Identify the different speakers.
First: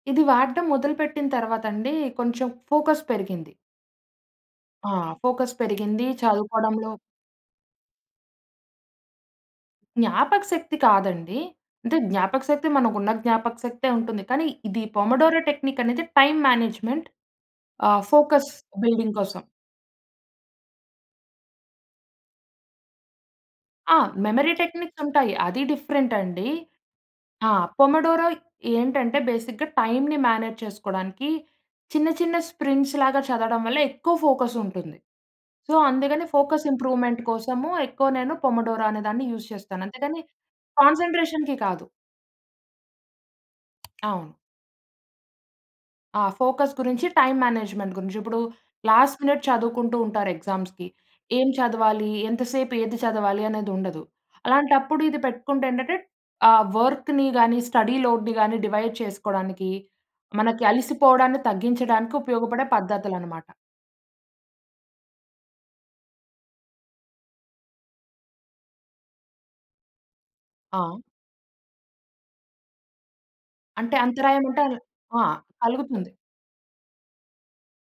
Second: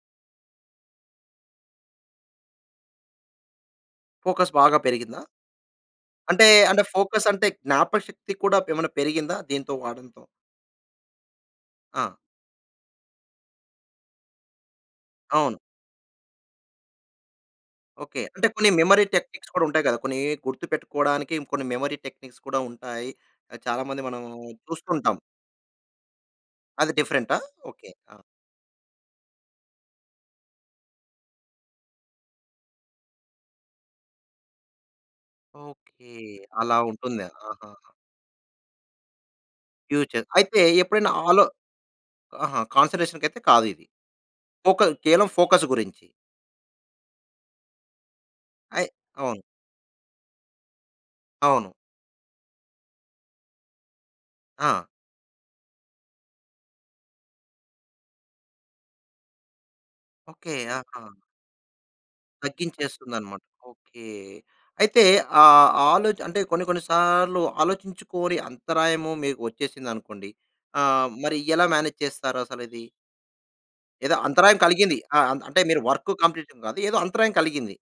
Speaker 1: ఇది వాడడం మొదలుపెట్టిన తర్వాతండీ, కొంచెం ఫోకస్ పెరిగింది.
Speaker 2: ఫోకస్ బాగా
Speaker 1: ఆ!
Speaker 2: పెరిగిందా?
Speaker 1: ఫోకస్ పెరిగిందీ
Speaker 2: అంటే, అంటే
Speaker 1: చదువుకోవడంలో
Speaker 2: ఫోకసంటే జ్ఞాపకశక్తి కూడా ప్ ఏమన్నా పెరిగిందా, దీంతో వాడంతో?
Speaker 1: జ్ఞాపకశక్తి కాదండి. అంటే,
Speaker 2: ఆ!
Speaker 1: జ్ఞాపకశక్తి మనకున్న జ్ఞాపకశక్తే ఉంటుంది, కానీ ఇది పొమోడోరో
Speaker 2: అవును.
Speaker 1: టెక్నిక్కనేది టైమ్ మేనేజ్‌మెంట్, ఆహ్,
Speaker 2: ఓకే. అంటే,
Speaker 1: ఫోకస్
Speaker 2: కొన్ని మెమరీ
Speaker 1: బిల్డింగ్ కోసం.
Speaker 2: టెక్నిక్స్ కూడుంటాయి కదా! కొన్నీ గుర్తుపెట్టుకోడానికి ఇంకొన్ని మెమరీ టెక్నిక్స్ కూడా ఉంటాయి. ఆహ్, చాలా
Speaker 1: ఆ!
Speaker 2: మంది మనం
Speaker 1: మెమరీ
Speaker 2: చూస్తుంటాం.
Speaker 1: టెక్నిక్సుంటాయి. అది డిఫరెంటండి.
Speaker 2: అది డిఫరెంటా?
Speaker 1: ఆ!
Speaker 2: ఓకే. ఆ!
Speaker 1: పొమోడోరో ఏంటంటే, బేసిక్‌గా టైమ్‌ని మేనేజ్ చేసుకోడానికీ చిన్న చిన్న స్ప్రింగ్స్‌ లాగా చదవడం వల్ల ఎక్కువ ఫోకసుంటుంది. So,
Speaker 2: okay.
Speaker 1: అందుకని ఫోకస్
Speaker 2: అలా
Speaker 1: ఇంప్రూవ్‌మెంట్
Speaker 2: ఉంటుందా!
Speaker 1: కోసము
Speaker 2: ఆహాహా!
Speaker 1: ఎక్కువ నేను పొమోడోరో అనే దాన్ని యూస్ చేస్తాను. అంతేగానీ,
Speaker 2: ఫ్యూచర్. అయితే, ఎప్పుడైనా ఆలో
Speaker 1: కాన్సంట్రేషన్‌కి కాదు.
Speaker 2: ఆహా! కాన్సంట్రేషన్‌‌‌కైతే కాదు ఇది.
Speaker 1: అవును.
Speaker 2: ఫోక కేవలం ఫోకస్ గురించి.
Speaker 1: ఆ! ఫోకస్ గురించి, టైమ్ మేనేజ్‌మెంట్ గురించి. ఇప్పుడూ
Speaker 2: అయి
Speaker 1: లాస్ట్
Speaker 2: అవును.
Speaker 1: మినట్ చదువుకుంటూ ఉంటారు ఎగ్జామ్స్‌కి. ఏం
Speaker 2: అవును.
Speaker 1: చదవాలి? ఎంతసేపు ఏది చదవాలి? అనేదుండదు.
Speaker 2: ఆ!
Speaker 1: అలాంటప్పుడు ఇది పెట్టుకుంటే ఏంటంటే, ఆ వర్క్‌ని గానీ, స్టడీ లోడ్‌ని గానీ డివైడ్ చేసుకోడానికి,
Speaker 2: ఓకే.
Speaker 1: మనకి
Speaker 2: ఆహా!
Speaker 1: అలిసిపోవడాన్ని తగ్గించడానికి ఉపయోగపడే
Speaker 2: తగ్గించేస్తుందనమాట.
Speaker 1: పద్ధతులనమాట.
Speaker 2: ఓకే. అయితే, ఆ ఆలోచ అంటే కొన్ని కొన్ని సార్లు ఆలోచించుకోని అంతరాయము మీకు ఒచ్చేసిందనుకోండి,
Speaker 1: ఆ!
Speaker 2: ఆహ్, మరి ఎలా మేనేజ్ చేస్తారసలది?
Speaker 1: అంటే,
Speaker 2: ఏదో అంతరాయం
Speaker 1: అంతరాయమంటే
Speaker 2: కలిగింది. ఆ!
Speaker 1: ఆ!
Speaker 2: అంత్ అంటే, మీరు
Speaker 1: కలుగుతుంది.
Speaker 2: వర్కు కంప్లీషన్ కాదు, ఏదో అంతరాయం కలిగింది.